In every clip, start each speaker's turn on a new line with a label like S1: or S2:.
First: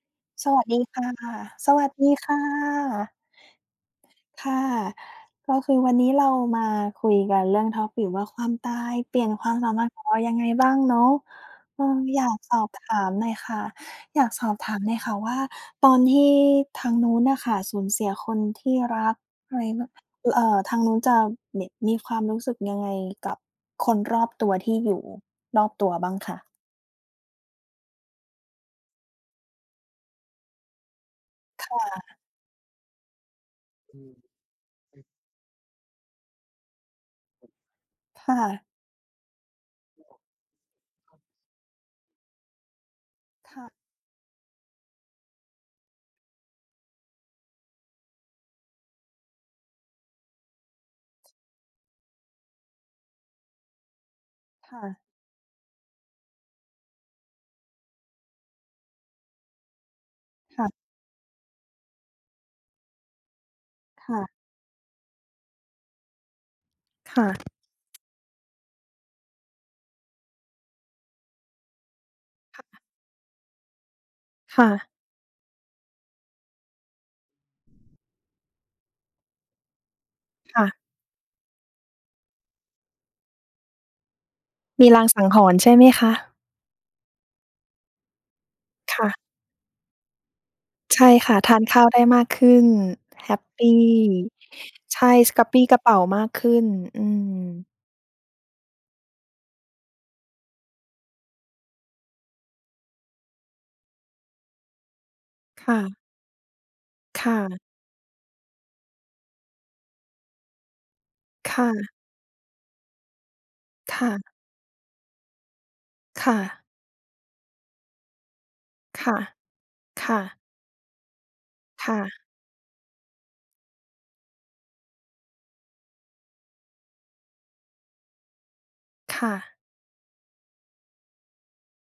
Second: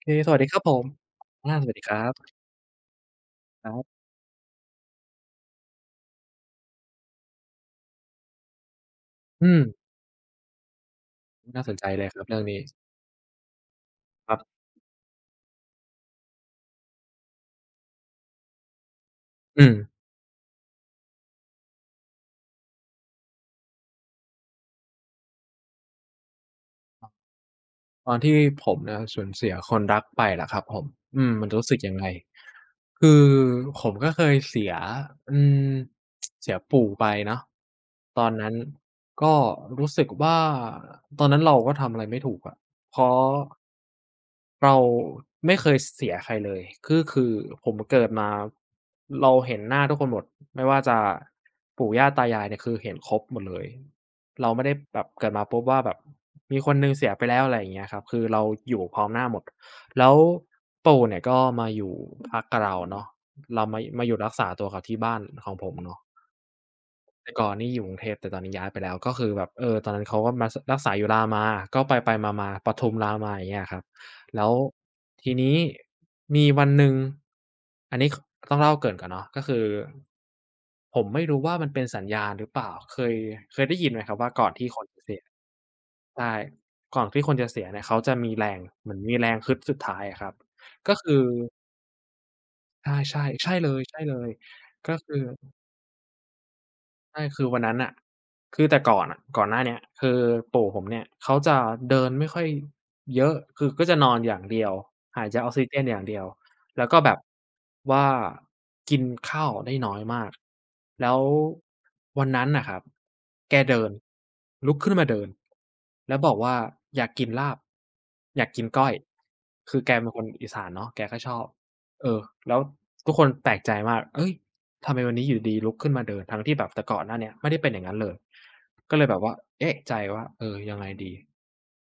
S1: เคสวัสดี
S2: ส
S1: ครับ
S2: วัส
S1: ผ
S2: ดี
S1: ม
S2: ค่ะ
S1: อาส
S2: ส
S1: วัสดี
S2: วั
S1: ค
S2: ส
S1: รั
S2: ดี
S1: บ
S2: ค่ะ
S1: ครับ
S2: ค่ะ ก็คือวันนี้เรามาคุยกันเรื่อง topic ว่าความตายเปลี่ยนค
S1: อื
S2: วาม
S1: ม
S2: สัมพันธ์ของเรายังไงบ้างเนาะ
S1: น่าสน
S2: เอ
S1: ใจ
S2: อ
S1: เลยค
S2: อ
S1: รับ
S2: ยาก
S1: เรื่อง
S2: ส
S1: นี้
S2: อบถามหน่อยค่ะอยา
S1: ค
S2: ก
S1: รั
S2: สอ
S1: บ
S2: บถามหน่อยค่ะว่าตอนที่ทางนู้นน่ะค่ะสูญเสียคนที่รักอะ
S1: อื
S2: ไร
S1: ม
S2: แบบทางนู้นจะแบบมีความรู้สึกยังไงกับคนรอบตัวที่อยู่รอบตัวบ้างคะ
S1: ตอนที่ผมเนี่ยสูญเสียคนรักไปล่ะครับผมมันรู้
S2: ค
S1: สึกยังไง
S2: ่ะ
S1: คือผมก็เคยเสียอืมเสียปู่ไปเนาะตอน
S2: ค่ะ
S1: นั้นก็รู้สึกว่าตอนนั้นเราก็ทำอะไรไม่ถูกอะเพราะ
S2: ค่ะ
S1: เราไม่เคยเสียใครเลยก็คือผมเกิดมาเราเห็นหน้าทุกคนหมดไม่ว่าจะปู่ย่าตายายเนี่ยคือเห็นครบหมดเลย เราไม่ได้
S2: ค่ะ
S1: แบบเกิดมาปุ๊บว่าแบบมีคนหนึ่งเสียไปแล้วอะไรอย่างเงี้ยครับคือเราอยู่พร้อมหน้าหมดแล้ว
S2: ค่ะ
S1: ปู่เนี่ยก็มาอยู่พักกับเราเนาะเรามาอยู่รัก
S2: ค่ะ
S1: ษาตัวกับที่บ้านของผมเนาะ
S2: ค่ะ
S1: แต่ก่อน
S2: ค
S1: นี่อยู่กรุงเทพแต่ตอนนี้ย้ายไปแล้วก็คือแบบเออตอนนั้นเขาก็มาสรักษาอยู่รามาก็ไปๆมาๆป
S2: ่ะ
S1: ทุมรามาอย่างเงี้ยครับแล้ว
S2: ค่ะ
S1: ทีนี้มีวันหนึ่งอันนี้คต้องเล่าเกริ่นก่อนเนาะก็คือ
S2: ค่ะ
S1: ผมไม่รู้ว่ามันเป็นสัญญาณหรือเปล่าเคยได้ยินไหมครับว่าก่อนที่คน
S2: มี
S1: จะ
S2: ลาง
S1: เสีย
S2: สังหรณ์ใช่ไหมคะ
S1: ใช่ก่อนที่คนจะเสียเนี่ยเขาจะมีแรงเหมือนมีแร
S2: ค่ะ
S1: งฮึดสุดท้ายอะครับก็
S2: ใช่
S1: คือ
S2: ค่ะทานข้าวได้มากขึ้น
S1: ใช่
S2: แฮป
S1: ๆใช่เล
S2: ปี
S1: ยๆก็
S2: ใช่
S1: คือ
S2: กระปรี้กระเปร่ามากขึ้น อื
S1: ใช่
S2: ม
S1: คือวันนั้นน่ะคือแต่ก่อนอะก่อนหน้าเนี้ยคือปู่ผมเนี่ยเขาจะเดินไม่ค่อยเยอะคือก็จะนอนอย่างเดียวหายใจออกซิเจ
S2: ค่ะ
S1: นอย่างเดียวแล้วก็แบบ
S2: ค่ะ
S1: ว่ากินข้าวได้น้อยมากแล้ว
S2: ค่ะ
S1: วันนั้นน่ะครับแกเดิน
S2: ค่ะ
S1: ลุกขึ้นมาเดินแล้วบอก
S2: ค่ะ
S1: ว่าอยากกินลาบอยากกินก้อย
S2: ค่ะ
S1: คือแกเป็นค
S2: ค่ะ
S1: นอีสานเนาะแกก็ชอบเออ
S2: ค่ะ
S1: แล้วทุกคนแปลกใจมากเฮ้ย ทำไมวันนี้อยู่ดีลุกขึ้นมาเดินทั้งที่แบบแต่ก่อนหน้าเนี้ยไม่ได้เป็นอย่างนั้นเลยก็เลยแบบว่า
S2: ค่ะ
S1: เอ๊ะใจว่าเออยังไงดี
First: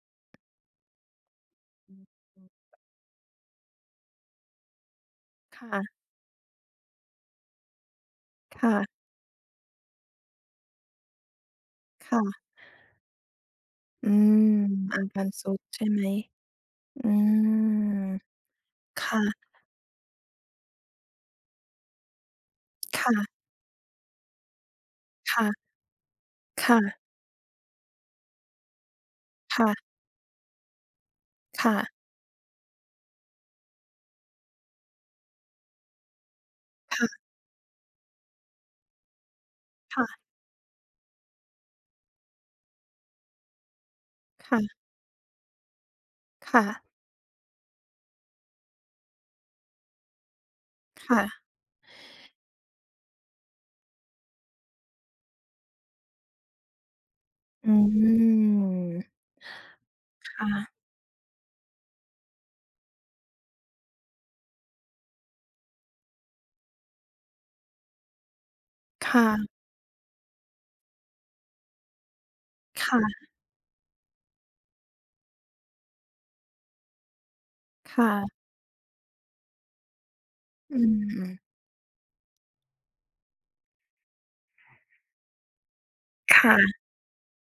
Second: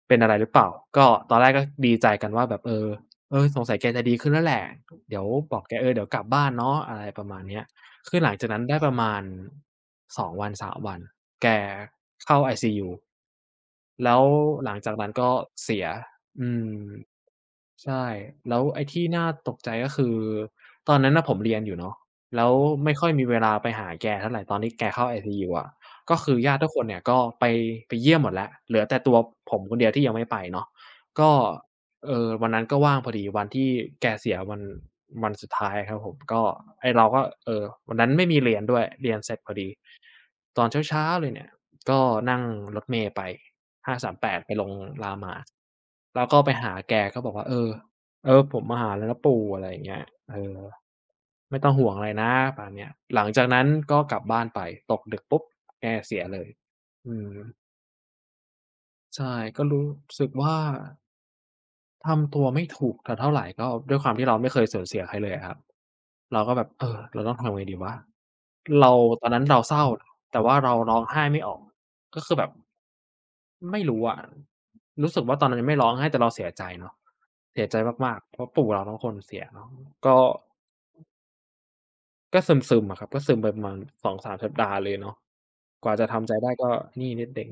S1: เป็นอะไรหรือเปล่าก็ตอนแรกก็ดีใจกันว่าแบบเออสงสัยแกจะดีขึ้นแล้วแหละเดี๋ยวบอกแกเออ
S2: ค่ะ
S1: เดี๋ยวกลับบ้านเนาะอะไรประมาณเนี้ยคือหลังจากนั้นได้ประ
S2: ค่ะ
S1: มาณ2วัน3วันแกเข้า
S2: ค่ะ
S1: ไอซียู
S2: อื
S1: แล้ว
S2: ม
S1: หลังจาก
S2: อา
S1: นั้น
S2: การ
S1: ก็
S2: ทรุด
S1: เสีย
S2: ใช่ไหม
S1: อืม
S2: อื
S1: ใช่
S2: ม
S1: แล้วไอ้ที่
S2: ค่ะ
S1: น่าตกใจก็คือ ตอนนั้นน่ะผมเรียนอยู่เนาะแล้วไม่ค่อยมีเว
S2: ค่ะ
S1: ลาไปหาแกเท่าไรตอนที่แกเข้าไอซียูอะ
S2: ค่ะ
S1: ก็คือญาติทุกค
S2: ค่ะ
S1: นเนี่ยก็ไปเยี่ยมหมดแล้ว เหลือแต่ตัวผมคนเดี
S2: ค่ะ
S1: ยวที่ยังไม่ไปเนาะก็
S2: ค่ะ
S1: เออวันนั้นก็ว่างพอดีวันที่แกเสียวันสุดท้ายครับผมก็ไอ้เราก็
S2: ค
S1: วันนั้นไม่มีเรียนด้วยเรียนเสร็จพอดี
S2: ่ะ
S1: ตอนเช้าๆเลยเนี่ยก็นั่งรถเมล์ไป538ไปลง
S2: ค่ะ
S1: รามมากแล้วก็ไป
S2: ค่ะ
S1: หาแกก็บอกว่าเออเออผมมาหาแล้วนะปู่อะไรอย่างเงี้ยเออ
S2: ค่ะ
S1: ไม่ต้องห่วงอะไรนะประมาณเนี้ยหลังจากนั้นก็กลับบ้านไปตกดึกปุ๊บแกเสียเลยอืม
S2: อืม
S1: ใช่ก็รู้สึกว่า
S2: ค่ะ
S1: ทำตัวไม่ถูกถักเท่าไรก็ด้วยความที่เราไม่เคยสูญเสียใครเลยอะครับเราก็แบบเออเราต้องทำไงดีวะเรา
S2: ค
S1: ตอนนั้น
S2: ่ะ
S1: เราเศร้าแต่ว่าเราร้องไห้ไม่ออกก็คือแบบ
S2: ค่ะ
S1: ไม่รู้อะรู้สึกว่าตอนนั้นยังไม่ร้องไห้แต่เราเสียใจเนาะเสียใจมากๆเพ
S2: ค่ะ
S1: ราะปู่เราทั้งคนเสียเนาะก็
S2: อืม
S1: ก็ซึมๆอะครับก็ซึมไปประมาณ2-3สามสัปดาห์เลยเนาะกว่าจะทำใจได้ก็
S2: ค่ะ
S1: นี่นิดหนึ่ง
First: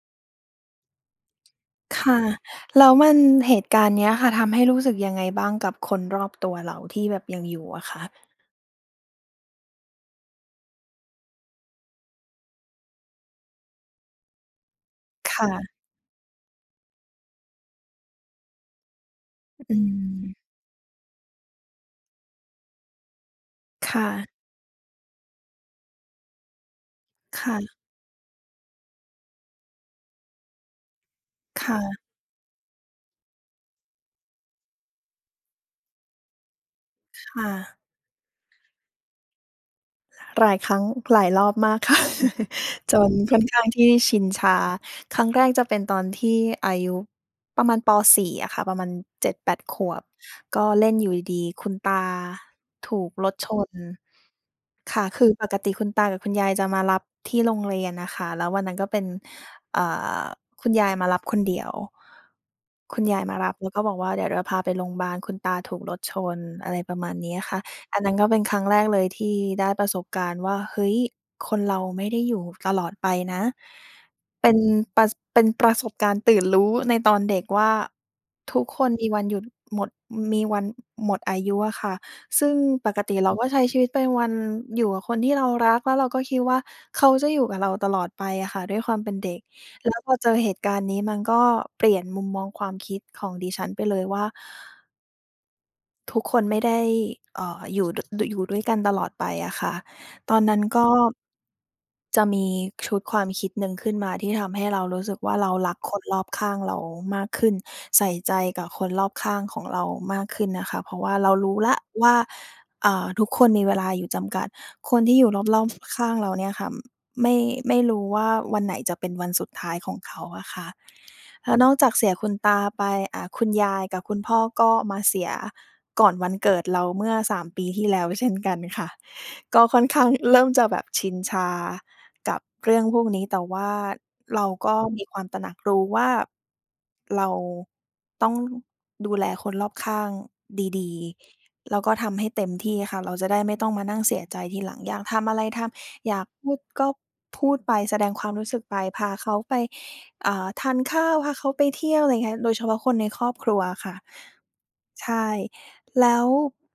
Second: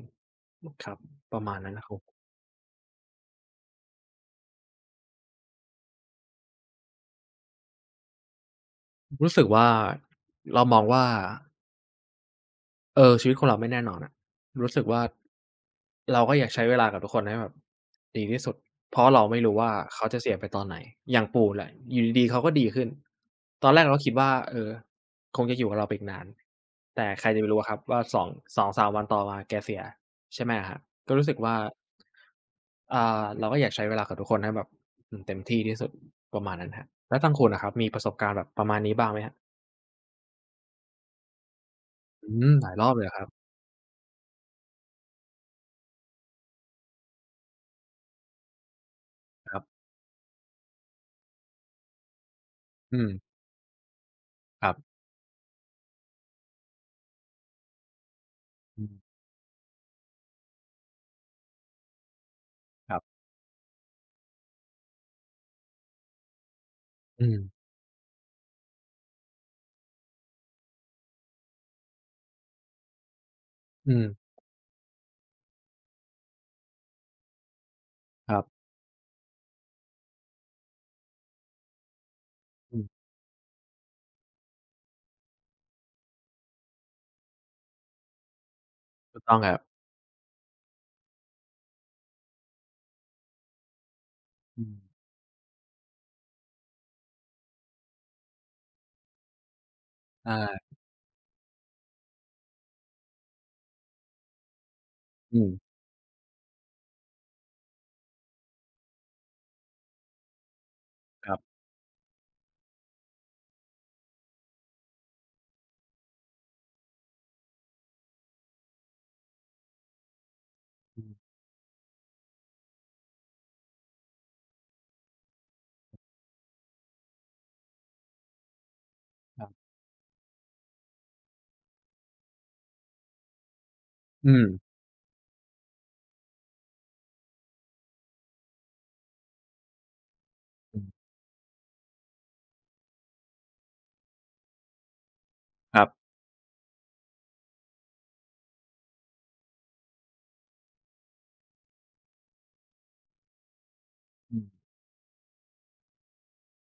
S1: ครับประมาณนั้นนะครับ
S2: ค่ะแล้วมันเหตุการณ์เนี้ยค่ะทำให้รู้สึกยังไงบ้างกับคนรอบตัวเราที่แบบยังอยู่อะคะ
S1: รู้สึกว่าเรามองว่า เออชีวิตคนเราไม่แน่นอนอะรู้สึกว่า
S2: ค่ะ
S1: เราก็อยากใช้เวลากับทุกคนให้แบบดีที่สุดเพราะเราไม่รู้ว่า
S2: อื
S1: เขาจะเสียไป
S2: ม
S1: ตอนไหนอย่างปู่แหละอยู่ดีๆเขาก็ดีขึ้นตอนแรก
S2: ค
S1: เราก็คิดว่า
S2: ่ะ
S1: เออคงจะอยู่กับเราไปอีกนานแต่ใครจะไปรู้อะครับ
S2: ค่ะ
S1: ว่าสองสามวันต่อมาแกเสียใช่ไหมอะครับก็รู้สึกว่า
S2: ค่ะ
S1: อ่าเราก็อยากใช้เวลากับทุกคนให้แบบเต็มที่ที่สุดประมาณนั้นครับแล้วทาง
S2: ค
S1: คุณอะครับ
S2: ่ะ
S1: มีประสบการณ์แบบประมาณนี้บ้างไหมครับ
S2: หลายครั้งหลายรอบมากค่ะ
S1: หลายรอบ
S2: จ
S1: เลยเหร
S2: น
S1: อครับ
S2: ค่อนข้างที่ชินชาครั้งแรกจะเป็นตอนที่อายุประมาณป4อะค่ะประมาณเจ็ดแป
S1: ครั
S2: ด
S1: บ
S2: ขวบก็เล่นอยู่ดีๆคุณตา
S1: อื
S2: ถูกรถ
S1: ม
S2: ชน
S1: ครับ
S2: ค่ะคือปกติคุณตากับคุณยายจะมารับที่โรงเรียนน่ะค่ะแล้ววันนั้น
S1: อื
S2: ก็เป็น
S1: ม
S2: อ่าคุณยายมารับคนเดียว
S1: ครั
S2: คุณยา
S1: บ
S2: ยมารับแล้วก็บอกว่าเดี๋ยวเดี๋ยวพาไปโรงบาลคุณตาถูกรถชนอะไรประมาณ
S1: อื
S2: นี้อะค่ะ
S1: ม
S2: อันนั้นก็เป็นครั้งแรกเลยที่ได้ประสบการณ์ว่าเฮ้ยคนเราไม่ได้อยู่ตลอดไปนะ
S1: อืม
S2: เป็นประประสบการณ์ตื่นรู้ในตอนเด็กว่า
S1: ครับ
S2: ทุกคนมีวันหยุดหมดมีวันหมดอายุอะค่ะซึ่ง
S1: อืม
S2: ปกติเราก็ใช้ชีวิตไปวันอยู่กับคนที่เรารักแล้วเราก็คิดว่าเขาจะอยู่กับเราตลอดไปอะค่ะด้วยความเป็น
S1: ถูกต้
S2: เด็
S1: อง
S2: ก
S1: ครับ
S2: แล้วพอเจอเหตุการณ์นี้มันก็เปลี่ยนมุมมองความคิดของดิฉันไปเลยว่า
S1: อืม
S2: ทุกคนไม่ได้อยู่ด้วยกันตลอดไปอะค่ะตอนนั้น
S1: ใช่
S2: ก็จะมีชุดความคิดหนึ่งขึ้นมาที่ทำให้เรารู้สึกว่า
S1: อื
S2: เรารั
S1: ม
S2: กคนรอบข้างเรามากขึ้นใส่ใจกับคนรอบข้างของเรามากขึ้นนะคะเพราะว่า
S1: ค
S2: เรา
S1: รับ
S2: รู้แล้วว่าทุกคนมีเวลาอยู่จำกัด คนที่อยู่รอบๆข้างเราเนี่ยค่ะไม่ไม่รู้ว่าวันไหนจะเป็นวันสุดท้ายของเขาอะค่ะ
S1: อืม
S2: แล้วนอกจากเสียคุณตาไปคุณยายกับคุณพ่อก็มาเสียก่อนวันเกิดเราเมื่อ3 ปีที่แล้วเช่นกันค่ะ
S1: ครั
S2: ก็
S1: บ
S2: ค่อนข้างเริ่มจะแบบชินชากับเรื่องพวกนี้แต่ว่า
S1: อืม
S2: เราก็มีความตระหนักรู้ว่าเราต้องดูแลคนรอบข้าง
S1: อื
S2: ดี
S1: ม
S2: ๆแล้วก็ทำให้เต็มที่ค่ะเราจะได้ไม่ต้องมานั่งเสียใจทีหลังอยากทำอะไรท
S1: ครับ
S2: ำอยากพูดก็พูดไปแสดงความรู้สึกไปพาเขาไป ทานข้าวพาเขาไปเที่ยวอะไรเงี้ยโดยเฉพาะคนในครอบครัวอะค่ะ
S1: อืม
S2: ใช่แล้ว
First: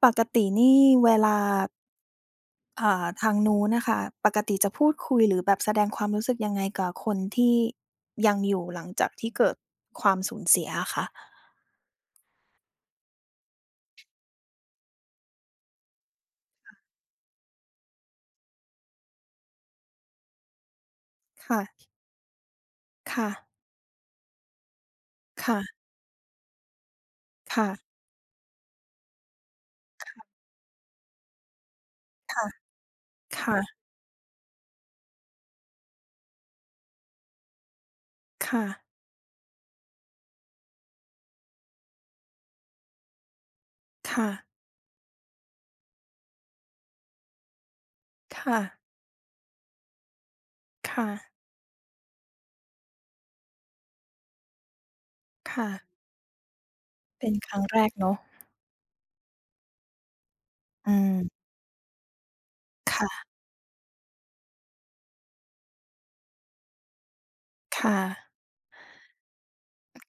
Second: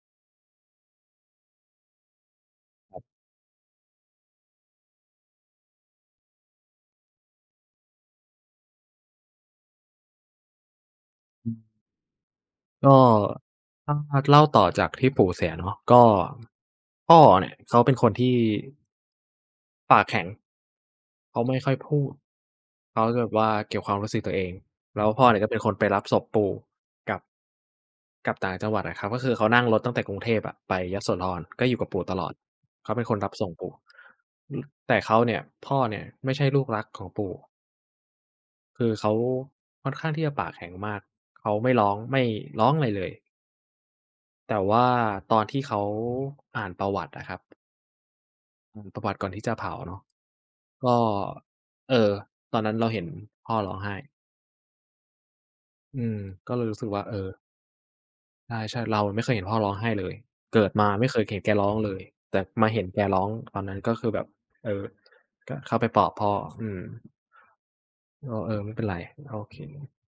S2: ปกตินี่เวลาทางนู้นน่ะค่ะปกติจะพูดคุยหรือแบบแสดงความรู้สึกยังไงกับคนที่ยังอยู่หลังจากที่เกิดความสูญเสียอะคะ
S1: อืมก็ถ้าเล่าต่อจากที่ปู่เสียเนาะก็พ่อเนี่ยเขาเป็นคนที่ปากแข็งเขาไม่
S2: ค่ะ
S1: ค่อยพูด เขาจะแบ
S2: ค่ะ
S1: บว่าเก็บความรู้สึกตัวเองแล้วพ่อเนี่ยก็เป็นคน
S2: ค่ะ
S1: ไปรับศพปู่กลับ
S2: ค่ะ
S1: กลับต่างจังหวัดอะครับก็คือเขานั่งรถตั้งแต่กรุงเทพอะไปยโสธรก็อยู่กับปู่ตลอด
S2: ค่ะ
S1: เขาเป็นคนรับส่งปู่
S2: ค่ะ
S1: อือแต่เขาเนี่ยพ่อเนี่ยไม่ใช่ลูกรักของปู่
S2: ค่ะ
S1: คือเขาค่อนข้างที่จะปากแข็งมากเขาไม่ร้องไม่ร้องอะไรเลย
S2: ค่ะ
S1: แต่ว่าตอนที่เขาอ่านประวัติอะครับ
S2: ค่ะ
S1: อมประวัติก่อนที่จะเผาเนาะก็
S2: ค่ะ
S1: เอ่อตอนนั้นเราเห็นพ่อร้องไห้
S2: ค่ะ
S1: อืมก็เลยรู้สึกว่าเออ
S2: เป็นครั้งแรกเนาะ
S1: ใช่ๆเราไม่เคยเห็นพ่อร้องไห้เลยเกิดมา
S2: อื
S1: ไม่เคยเห็
S2: ม
S1: นแกร้องเลยแต่มาเห็นแกร้
S2: ค่ะ
S1: องตอนนั้นก็คือแบบเออก็เข้าไปปลอบพ่ออืม
S2: ค่ะ
S1: ก็เออไม่เป็นไรโอเค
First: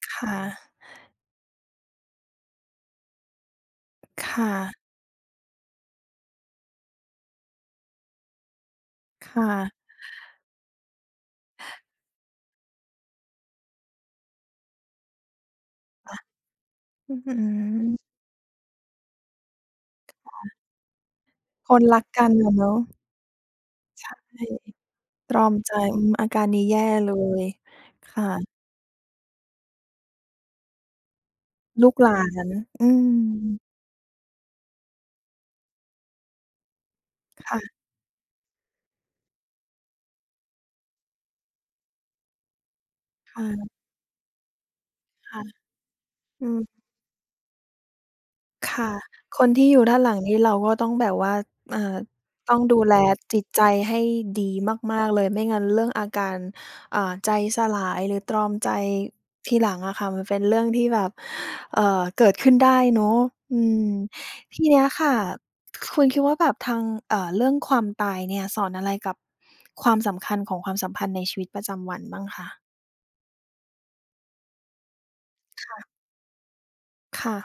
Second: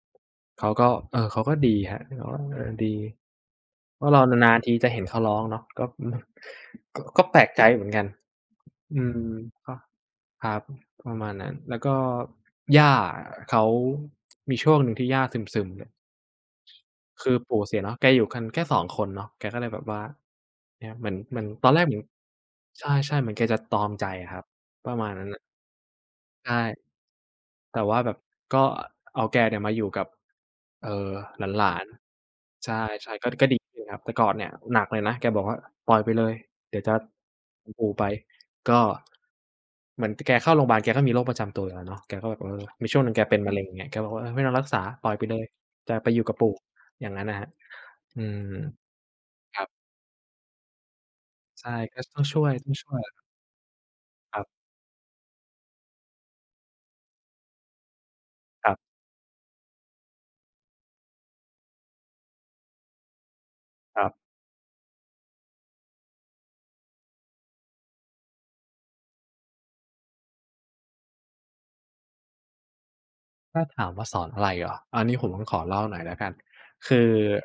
S2: ค่ะ
S1: เขาก็เออเขาก็ดีครับเขาก็เออดีเพราะเรานา
S2: ค่ะ
S1: นๆทีจะเห็นเขาร้องเนาะก็ อืมก็แปลกใจเหมือนกันอืม
S2: ค่ะ
S1: ก็ครับประมาณนั้นแล้วก็ย่าเขามีช่วงหนึ่งที่ย่าซึมๆเลย
S2: อะอื้อ
S1: คื
S2: ฮื
S1: อปู่เสียเนาะ
S2: อ
S1: แกอยู่กันแค่สองคนเนาะแกก็เลยแบบว่าเนี่ยเหมือนตอ
S2: ค
S1: นแร
S2: น
S1: กเหมือ
S2: รั
S1: น
S2: กกันอะเนาะ
S1: ใช่ๆเหมือนแกจะตรอม
S2: ใช
S1: ใจอะค
S2: ่
S1: รับประมาณนั้น
S2: ตร
S1: น่ะ
S2: อมใจอืมอาการนี้แย่
S1: ใช่
S2: เลย
S1: แต่ว่าแบบ
S2: ค่ะ
S1: ก็เอาแกเนี่ยมาอยู่กับเอ่อหลาน
S2: ลูกหลาน
S1: ๆใช่
S2: อื
S1: ๆก็
S2: ม
S1: ก็ดีขึ้นครับแต่ก่อนเนี่ยหนักเลยนะแกบอกว่าปล่อยไปเลยเดี๋ยวจะ
S2: ค
S1: ปู่ไปก็เหมือนแกเข้าโรงพยาบาลแกก็มีโรคประจำตัวอยู่แล้วเนาะแกก็แบบเออมีช่วงหนึ่งแกเป็นมะเร็งอ
S2: ่ะ
S1: ย่างเงี้ยแกบอกว่าเออไม่ต้องรักษาปล่อยไปเลย
S2: ๆ
S1: จะไปอยู่กับ
S2: ๆอื
S1: ปู่
S2: ม
S1: อย่างงั้นน่ะครับอืม
S2: ค่ะคน
S1: ครั
S2: ที่อ
S1: บ
S2: ยู่ด้านหลังนี่เราก็ต้องแบบว่า
S1: ใช่
S2: อ่า
S1: ก็ต้องช่วย
S2: ต้อง
S1: ต้อง
S2: ดู
S1: ช่
S2: แล
S1: วย
S2: จิตใจให้
S1: ค
S2: ดี
S1: รั
S2: มากๆเลยไม่งั้นเรื่องอาการใจสลายหรือตรอม
S1: บ
S2: ใจ
S1: ๆ
S2: ทีหลังอะค่ะมันเป็นเรื่องที่แบบเกิดขึ้นได้เนาะอืม
S1: ๆ
S2: ทีเนี้ยค่ะคุณคิดว่าแบบทางเรื่องความตายเนี่ยสอนอะไรกับความสำคัญของความสัมพันธ์ในชีวิตประจำวันบ้างคะ
S1: ถ้าถามว่าสอนอะไรเหรออันนี้ผมต้องขอเล่าหน่อยแล้วกันคือ
S2: ค่ะ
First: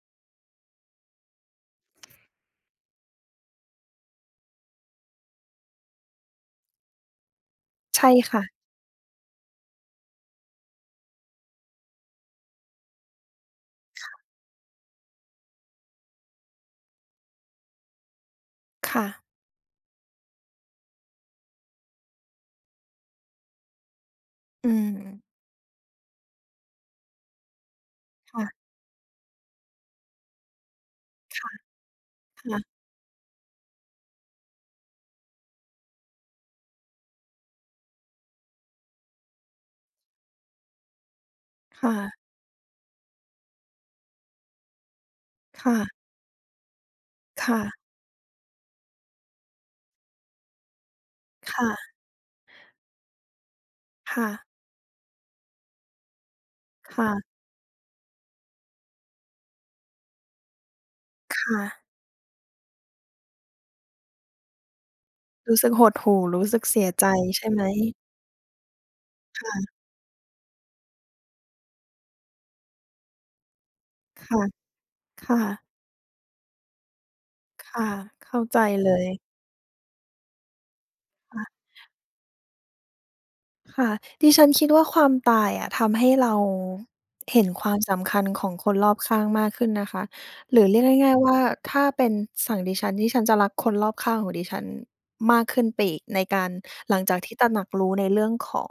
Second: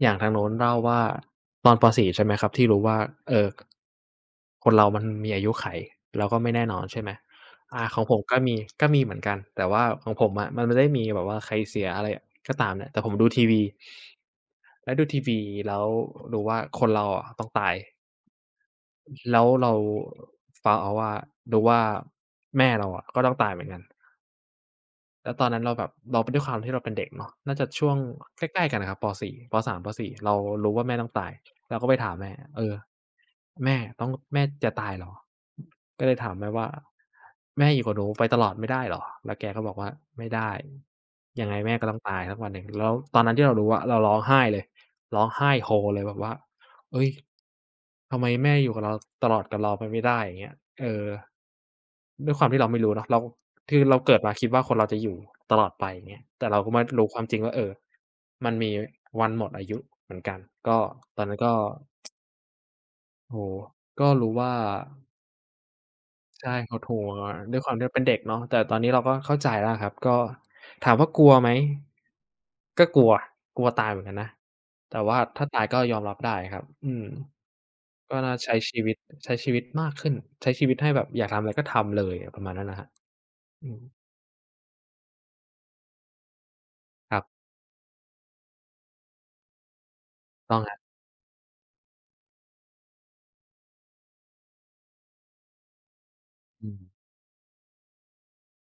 S1: อย่างทางโน้นเล่าว่าตอนป4ใช่ไหมครับที่รู้ว่าเอ่อคนเรามันมีอายุไขแล้วก็ไม่แน่นอนใช่ไหมอาของ
S2: ใช่
S1: ผมก็
S2: ค่ะ
S1: มีก็มีเหมือนกันแต่ว่าของผมอะมันไม่ได้มีแบบว่าใครเสียอะไรก็ตามเนี่ยแต่ผมดูทีวีแล้วดูทีวีแล้วรู้ว่าคนเราอะต้องตาย
S2: ค่ะ
S1: แล้วเรา found out ว่ารู้ว่าแม่เราอะก็ต้องตายเหมือนกัน
S2: อืม
S1: แล้วตอนนั้นเราแบบเราด้วยความที่เราเป็นเด็กเนาะน่าจะช่วงใกล้ๆ
S2: ค่ะ
S1: กันนะครับปสี่ป3ปสี่เรารู้ว่าแม่ต้องตาย
S2: ค่ะ
S1: เราก็ไปถามแม่เออ
S2: ค่ะ
S1: แม่ต้องแม่จะตายเหรอก็เลยถามแม่ว่าแม่อยู่กับหนูไปตลอดไม่ได้เหรอแล้วแกก็บอกว่าไม่ได้ยังไงแม่
S2: ค
S1: ก็ต้องตาย
S2: ่ะ
S1: สักวันหนึ่งแล้วตอนนั้นที่เรารู้อะเราร้องไห้เลยร้องไห้โฮเล
S2: ค่ะ
S1: ยแบบว่าเฮ้ย
S2: ค่ะ
S1: ทำไมแม่อยู่กับเราตลอดกับเราไปไม่ได้อย่างเงี้ยเออ
S2: ค่ะ
S1: ด้วยความที่เราไม่รู้เนาะเรา คือเราเกิด
S2: ค่ะ
S1: มาคิดว่าคนเราจะอยู่ตลอดไปเงี้ยแต่เราก็มารู้ความจริ
S2: ค่ะ
S1: งว่ามันมีวันหมดอายุเหมือนกันก็ตอนนั้นก็
S2: ค่ะ
S1: โอ้โฮก็รู้ว่า
S2: รู้สึกหดหู่รู้
S1: ใช่
S2: สึก
S1: หด
S2: เสีย
S1: หู่
S2: ใจใช่
S1: ด้ว
S2: ไห
S1: ย
S2: ม
S1: ความที่เราเป็นเด็กเนาะแต่ตอนนี้เราก็เข้าใจแล้
S2: ค่ะ
S1: วะครับก็ถามว่ากลัวไหมก็กลัวกลัวตายเหมือนกันนะ
S2: ค่ะ
S1: แต่ว่า
S2: ค่ะ
S1: ถ้าตายก็ยอมรับได้ครับอืม
S2: ค่ะ
S1: ก็น่า
S2: เข้า
S1: ใช้
S2: ใจ
S1: ชี
S2: เล
S1: วิต
S2: ย
S1: ใช้ชีวิตมากขึ้นใช้ชีวิตให้แบบอยากทำ
S2: ค่ะ
S1: อะไรก็ทำเลยประมาณนั้นนะครับอืม
S2: ค่ะดิฉันคิดว่าความตายอะทำให้เรา
S1: ครับ
S2: เห็นความสำคัญของคนรอบข้างมากขึ้นนะคะ
S1: ต้
S2: ห
S1: อง
S2: รือ
S1: ครั
S2: เรียก
S1: บ
S2: ง่ายๆว่าถ้าเป็นฝั่งดิฉันดิฉันจะรักคนรอบข้างของดิฉันมากขึ้นไปอีกในการ
S1: อื
S2: หลัง
S1: ม
S2: จากที่ตระหนักรู้ในเรื่องของ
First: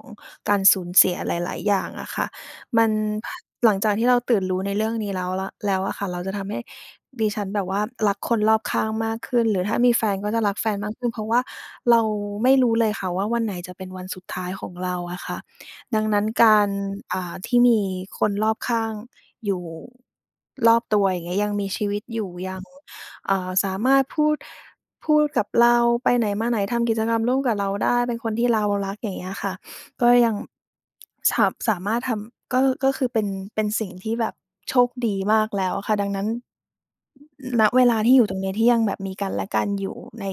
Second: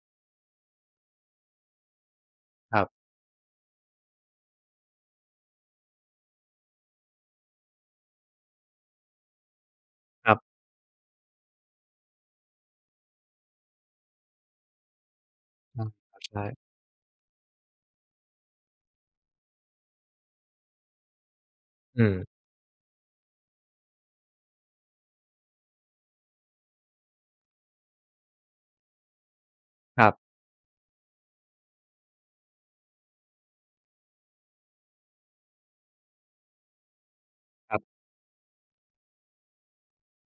S2: การสูญเสียหลายๆอย่างอะค่ะ
S1: ครั
S2: มั
S1: บ
S2: นพหลังจากที่เราตื่นรู้ในเรื่องนี้แล้วอะค่ะเราจะทำให้ ดิฉันแบบว่ารักคนรอบข้างมากขึ้นหรือถ้ามีแฟน
S1: ค
S2: ก็
S1: รับ
S2: จะรักแฟนมากขึ้นเพราะว่าเราไม่รู้เลยค่ะว่าวันไหนจะเป็นวันสุดท้ายของเราอะค่ะ
S1: อา
S2: ดังนั้น
S1: ใช่
S2: การที่มีคนรอบข้างอยู่รอบตัวอย่างเงี้ยยังมีชีวิ
S1: อื
S2: ตอยู่
S1: ม
S2: ยังสามารถพูดพูดกับเราไปไหนมาไหนทำกิจกรรมร่วมกับเราได้เป็นคนที่เรารักอย่างเงี้ยค่ะ
S1: ค
S2: ก็
S1: รับ
S2: ยังสามารถทำก็คือเป็นเป็นสิ่งที่แบบโชคดีมากแล้วอะค่ะดังนั้นณ
S1: ค
S2: เวลา
S1: ร
S2: ที่อยู่ตรงเนี้ยที่ยังแบบมีกันและกันอยู่ใน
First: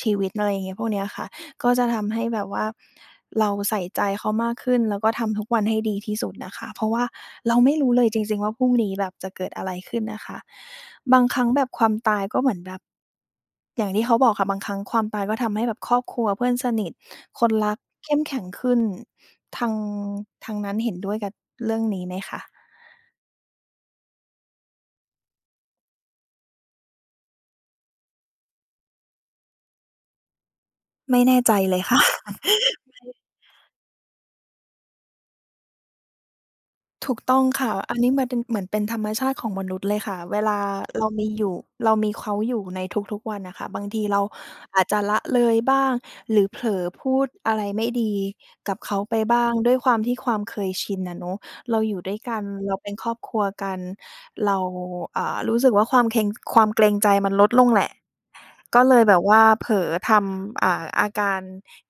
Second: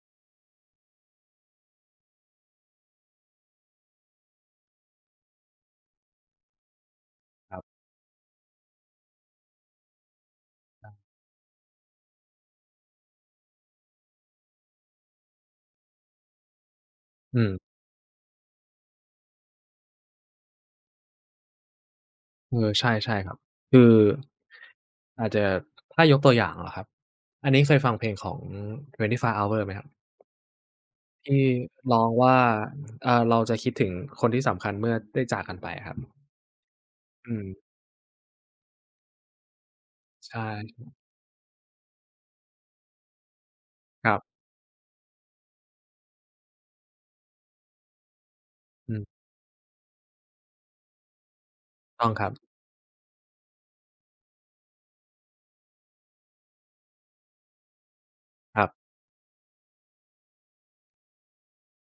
S2: ชีวิตอะไรอย่างเงี้ยพวกเนี้ยค่ะ ก็จะทำให้แบบว่าเราใส่ใจเขามากขึ้นแล้วก็ทำทุกวันให้ดีที่สุดนะคะเพราะว่าเรา
S1: ับ
S2: ไม่
S1: ๆ
S2: รู้เลยจริงๆว่าพรุ่งนี้แบบจะเกิดอะไรขึ้นนะคะบางครั้งแบบความตายก็เหมือนแบบอย่างที่เขาบอกค่ะบางครั้งความตายก็ทำให้แบบครอบครัวเพื่อนสนิทค
S1: อื
S2: นรั
S1: ม
S2: กเข้มแข็งขึ้นทางทางนั้นเห็นด้วยกับเรื่องนี้ไหมคะ
S1: เออใช่ใช่ครับ คืออาจจะ ถ้ายกตัวอย่างเหรอครับ อันนี้เคยฟังเพลงของ25 Hours ไหมครับ
S2: ไม่แน่
S1: ที่
S2: ใจเลย
S1: ร้
S2: ค่ะ
S1: องว่าเราจะคิดถึงคนที่สำคัญเมื่อได้จากกันไปอะครับ
S2: ถูก
S1: อื
S2: ต้อง
S1: ม
S2: ค่ะ อันนี้มันเป็นเหมือนเป็นธรรมชาติของมนุษย์เลยค่ะ
S1: ใช
S2: เวลา
S1: ่
S2: เรามีอยู่เรามีเขาอยู่ในทุกๆวันน่ะค่ะบางที
S1: ครับ
S2: เราอาจจะละเลยบ้าง หรือเผลอพูดอะไรไม่ดีกับ
S1: อื
S2: เขาไป
S1: ม
S2: บ้าง ด้วยความที่ความเคยชินอะเนาะเรา
S1: ถู
S2: อ
S1: ก
S2: ยู่
S1: ต้อ
S2: ด้
S1: ง
S2: วย
S1: ครับ
S2: กัน เราเป็นครอบครัวกัน เรารู้สึกว่าความเค็งความเกรงใจมันลดลงแหละ
S1: ครับ
S2: ก็เลยแบบว่าเผลอทำอาการ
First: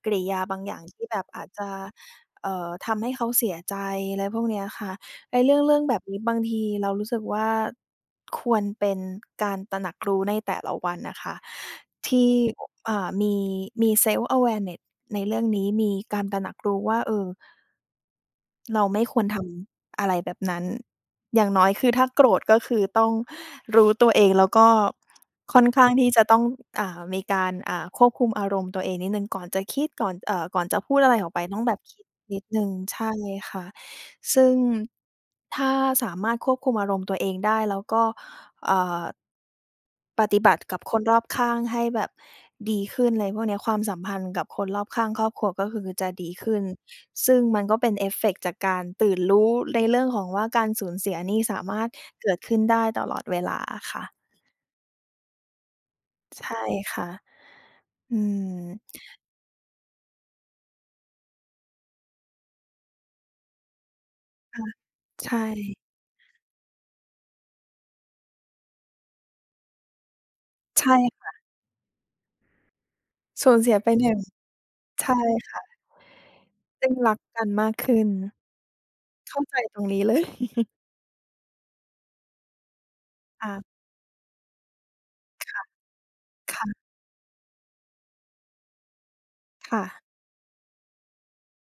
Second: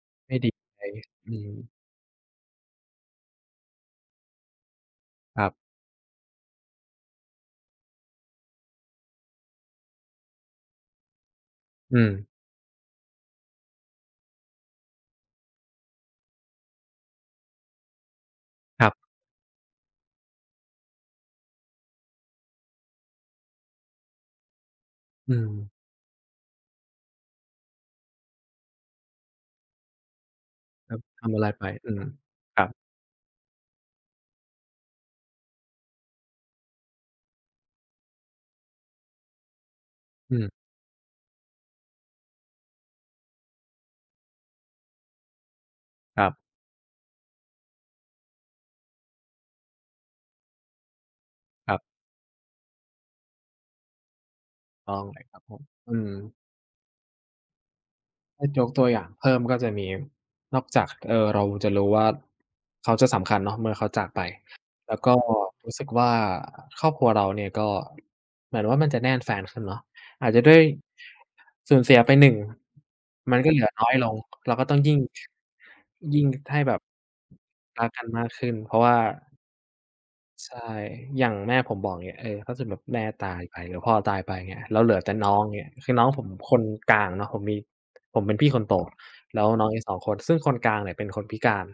S2: กริ
S1: ไม่
S2: ยา
S1: ดี
S2: บางอ
S1: ใจ
S2: ย่างที่แบบ
S1: อื
S2: อาจ
S1: ม
S2: จะทำให้เขาเสียใจอะไรพวกเนี้ยค่ะ
S1: ค
S2: ไอ้
S1: รับ
S2: เรื่องแบบนี้บางทีเรารู้สึกว่าควรเป็นการตระหนักรู้ในแต่ละวันน่ะค่ะ
S1: อืม
S2: ที่อ่ามีมี self awareness ในเรื่องนี้มีการตระหนักรู้ว่าเออ
S1: ค
S2: เรา
S1: รั
S2: ไม่
S1: บ
S2: ควรทำอะไรแบบนั้น อย่างน้อยคือถ้าโกรธก็คือต้องรู้ตัวเองแล้วก็
S1: อืม
S2: ค่อนข้างที่จะต้องมีการควบคุมอารมณ์ตัวเองนิดหนึ่งก่อนจะคิดก่อนก่อนจะ
S1: ค
S2: พู
S1: รับ
S2: ดอะไรออ
S1: ทำ
S2: กไป
S1: อะไร
S2: ต้อ
S1: ไป
S2: งแบบ
S1: อื
S2: คิ
S1: ม
S2: ดนิดห
S1: ครั
S2: นึ่
S1: บ
S2: งใช่ค่ะซึ่งถ้าสามารถควบคุมอารมณ์ตัวเองได้แล้วก็เอ่อป
S1: อื
S2: ฏิบัติ
S1: ม
S2: กับคนรอบข้างให้แบบดีขึ้นอะไรพวกเนี้ยความสัมพันธ์กับคนรอบข้างครอบครัวก็คือจะ
S1: ครั
S2: ดีขึ้น ซึ่งมันก็เป็นเอฟเฟกต์จากการตื่นรู้ในเรื่องของว่าการสูญเสียนี่สา
S1: บๆ
S2: มารถเกิดขึ้นได้ตลอดเวลาค่ะ
S1: ถูกต้องเลยครับผมอืม
S2: ใช่ค่ะอื
S1: ถ้ายกตัวอ
S2: ม
S1: ย่างเพิ่มก็จะมีนอกจากเราจะรู้ว่าเขาจะสำคัญเนาะเมื่อเขาจากไป
S2: ค่ะ
S1: แล้วก็
S2: ใช่
S1: รู้สึกว่าครอบครัวเราเนี่ยก็เหมือนว่ามันจะแน่นแฟนขึ้นเนาะอาจจะด้วย
S2: ใช่ค่ะ
S1: สูญเสียไปหนึ่งมันก็
S2: สู
S1: เห
S2: ญ
S1: ลือ
S2: เสีย
S1: น้
S2: ไป
S1: อยลง
S2: 1
S1: เราก็ต้องยิ่ง
S2: ใช่ค่ะ
S1: ยิ่งให้แบบ
S2: ซึ่งรักกันมาก
S1: รัก
S2: ขึ้
S1: กัน
S2: น
S1: มากขึ้นเพราะว่า
S2: เข้าใจตรงนี้เลย
S1: ใช่อย่างแม่ผมบอกเงี้ยเออถ้าสมมุติแม่ตา ยไปหรื
S2: ค่ะ
S1: อพ่อตายไปเงี้ยแล้วเหลือแต่น้องเงี้ยคือน้องผมคน
S2: ค่ะ
S1: กลางเนาะผมเป็นพี่คนโตแล้วน้องอีก
S2: ค่ะ
S1: สองคน ซึ่งคนกลางเนี่ยเป็นคนพิการ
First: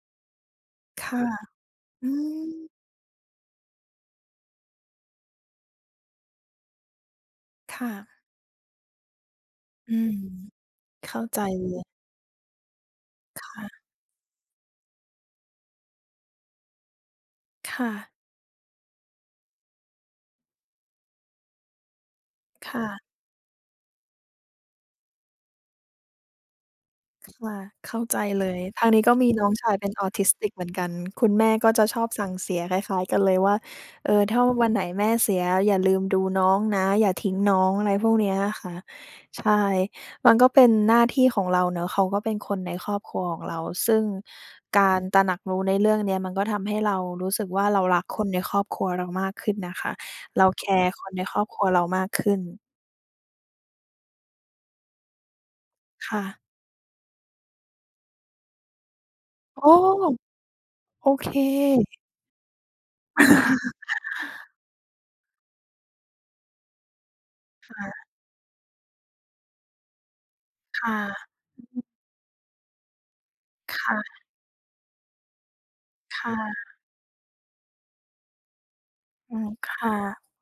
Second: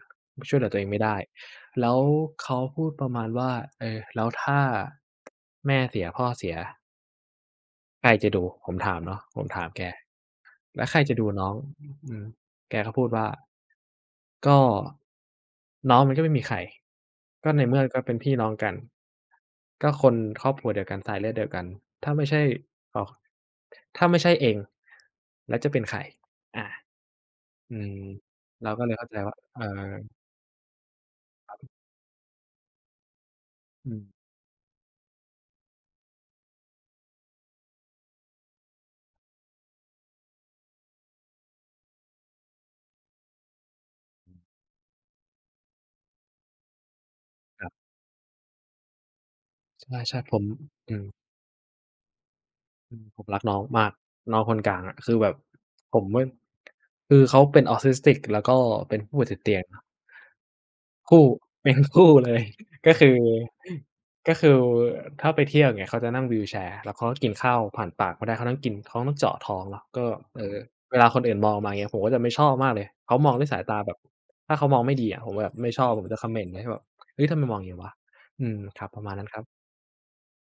S1: ช่วยเหลือตัวเองไม่ได้
S2: ค่ะ
S1: แล้ว
S2: อืม
S1: เขาพูดประมาณว่าเออแล้วถ้าแม่เสียพ่อเสีย
S2: ค่ะ
S1: ใครจะดู ผมถามเนาะผมถามแก
S2: อืม
S1: แล้วใครจะ
S2: เข้า
S1: ดู
S2: ใจ
S1: น้อง
S2: เลย
S1: อืมแกก็พูดว่า
S2: ค่ะ
S1: ก็น้องมันก็ไม่มีใครก็ในเมื่อ
S2: ค่ะ
S1: ก็เป็นพี่น้องกันก็คนครอบครัวเดียวกันสายเลือดเดียวกันถ้าไม่ใช่ออก
S2: ค่ะ
S1: ถ้าไม่ใช่เองแล้วจะเป็นใครอา
S2: ค่ะ
S1: อืม
S2: เข้าใจเลย
S1: เราก็
S2: ทา
S1: เล
S2: ง
S1: ย
S2: นี้
S1: เข้า
S2: ก็
S1: ใจ
S2: มี
S1: ว่า
S2: น้องชายเป็นออทิสติกเหมือนกันคุณแม่ก็จะชอบสั่งเสียคล้ายๆกันเลยว่า
S1: อืม
S2: เออถ้าวันไหนแม่เสียอย่าลืมดูน้องนะอย่าทิ้งน้องอะไรพวกเนี้ยอะค่ะใช่มันก็เป็นหน้าที่ของเราเนาะเขาก็เป็นคนในครอบครัวของเราซึ่งการตระหนักรู้ในเรื่องเนี้ยมันก็ทำให้เรารู้สึก
S1: ค
S2: ว่า
S1: รั
S2: เรา
S1: บ
S2: รักคนในครอบครัวเรามากขึ้นนะคะ
S1: ใช่ๆผม
S2: เราแคร์
S1: อื
S2: ค
S1: ม
S2: นในครอบครัวเรามากขึ้น
S1: อืมผมรักน้องมากน้องคนกลางอะคือแบบผมไม่
S2: ค่ะ
S1: คือเขาเป็น Autistic แล้วก็เป็นผู้ป่วยติดเตียง
S2: โอ้โอ
S1: คู่
S2: เค
S1: เป็นคู่เลย ก็คือ ก็คือถ้าไปเที่ยวอย่างเงี้ยเขาจะนั่งวีลแชร์แล้วเขาก็กินข้าวผ่าน
S2: ค่ะ
S1: ปากไม่ได้เขาต้องกินเขาต้องเจาะท้องเนาะก็เอ่อ
S2: ค
S1: เวลาคน
S2: ่ะ
S1: อื่นมองมาอย่างเงี้ยผมก็จะไม่ชอบมากเลยเขามองด้วยสายตาแบบ
S2: ค่ะ
S1: ถ้าเขามองไม่ดีอะผมแบบไม่ชอบผมจะคอมเมนต์ไว้
S2: ค่ะ
S1: แบบเฮ้ยทำไมมองอย่างงี้วะอืมครับประมาณนั้น
S2: อื
S1: ครั
S2: ม
S1: บ
S2: ค่ะ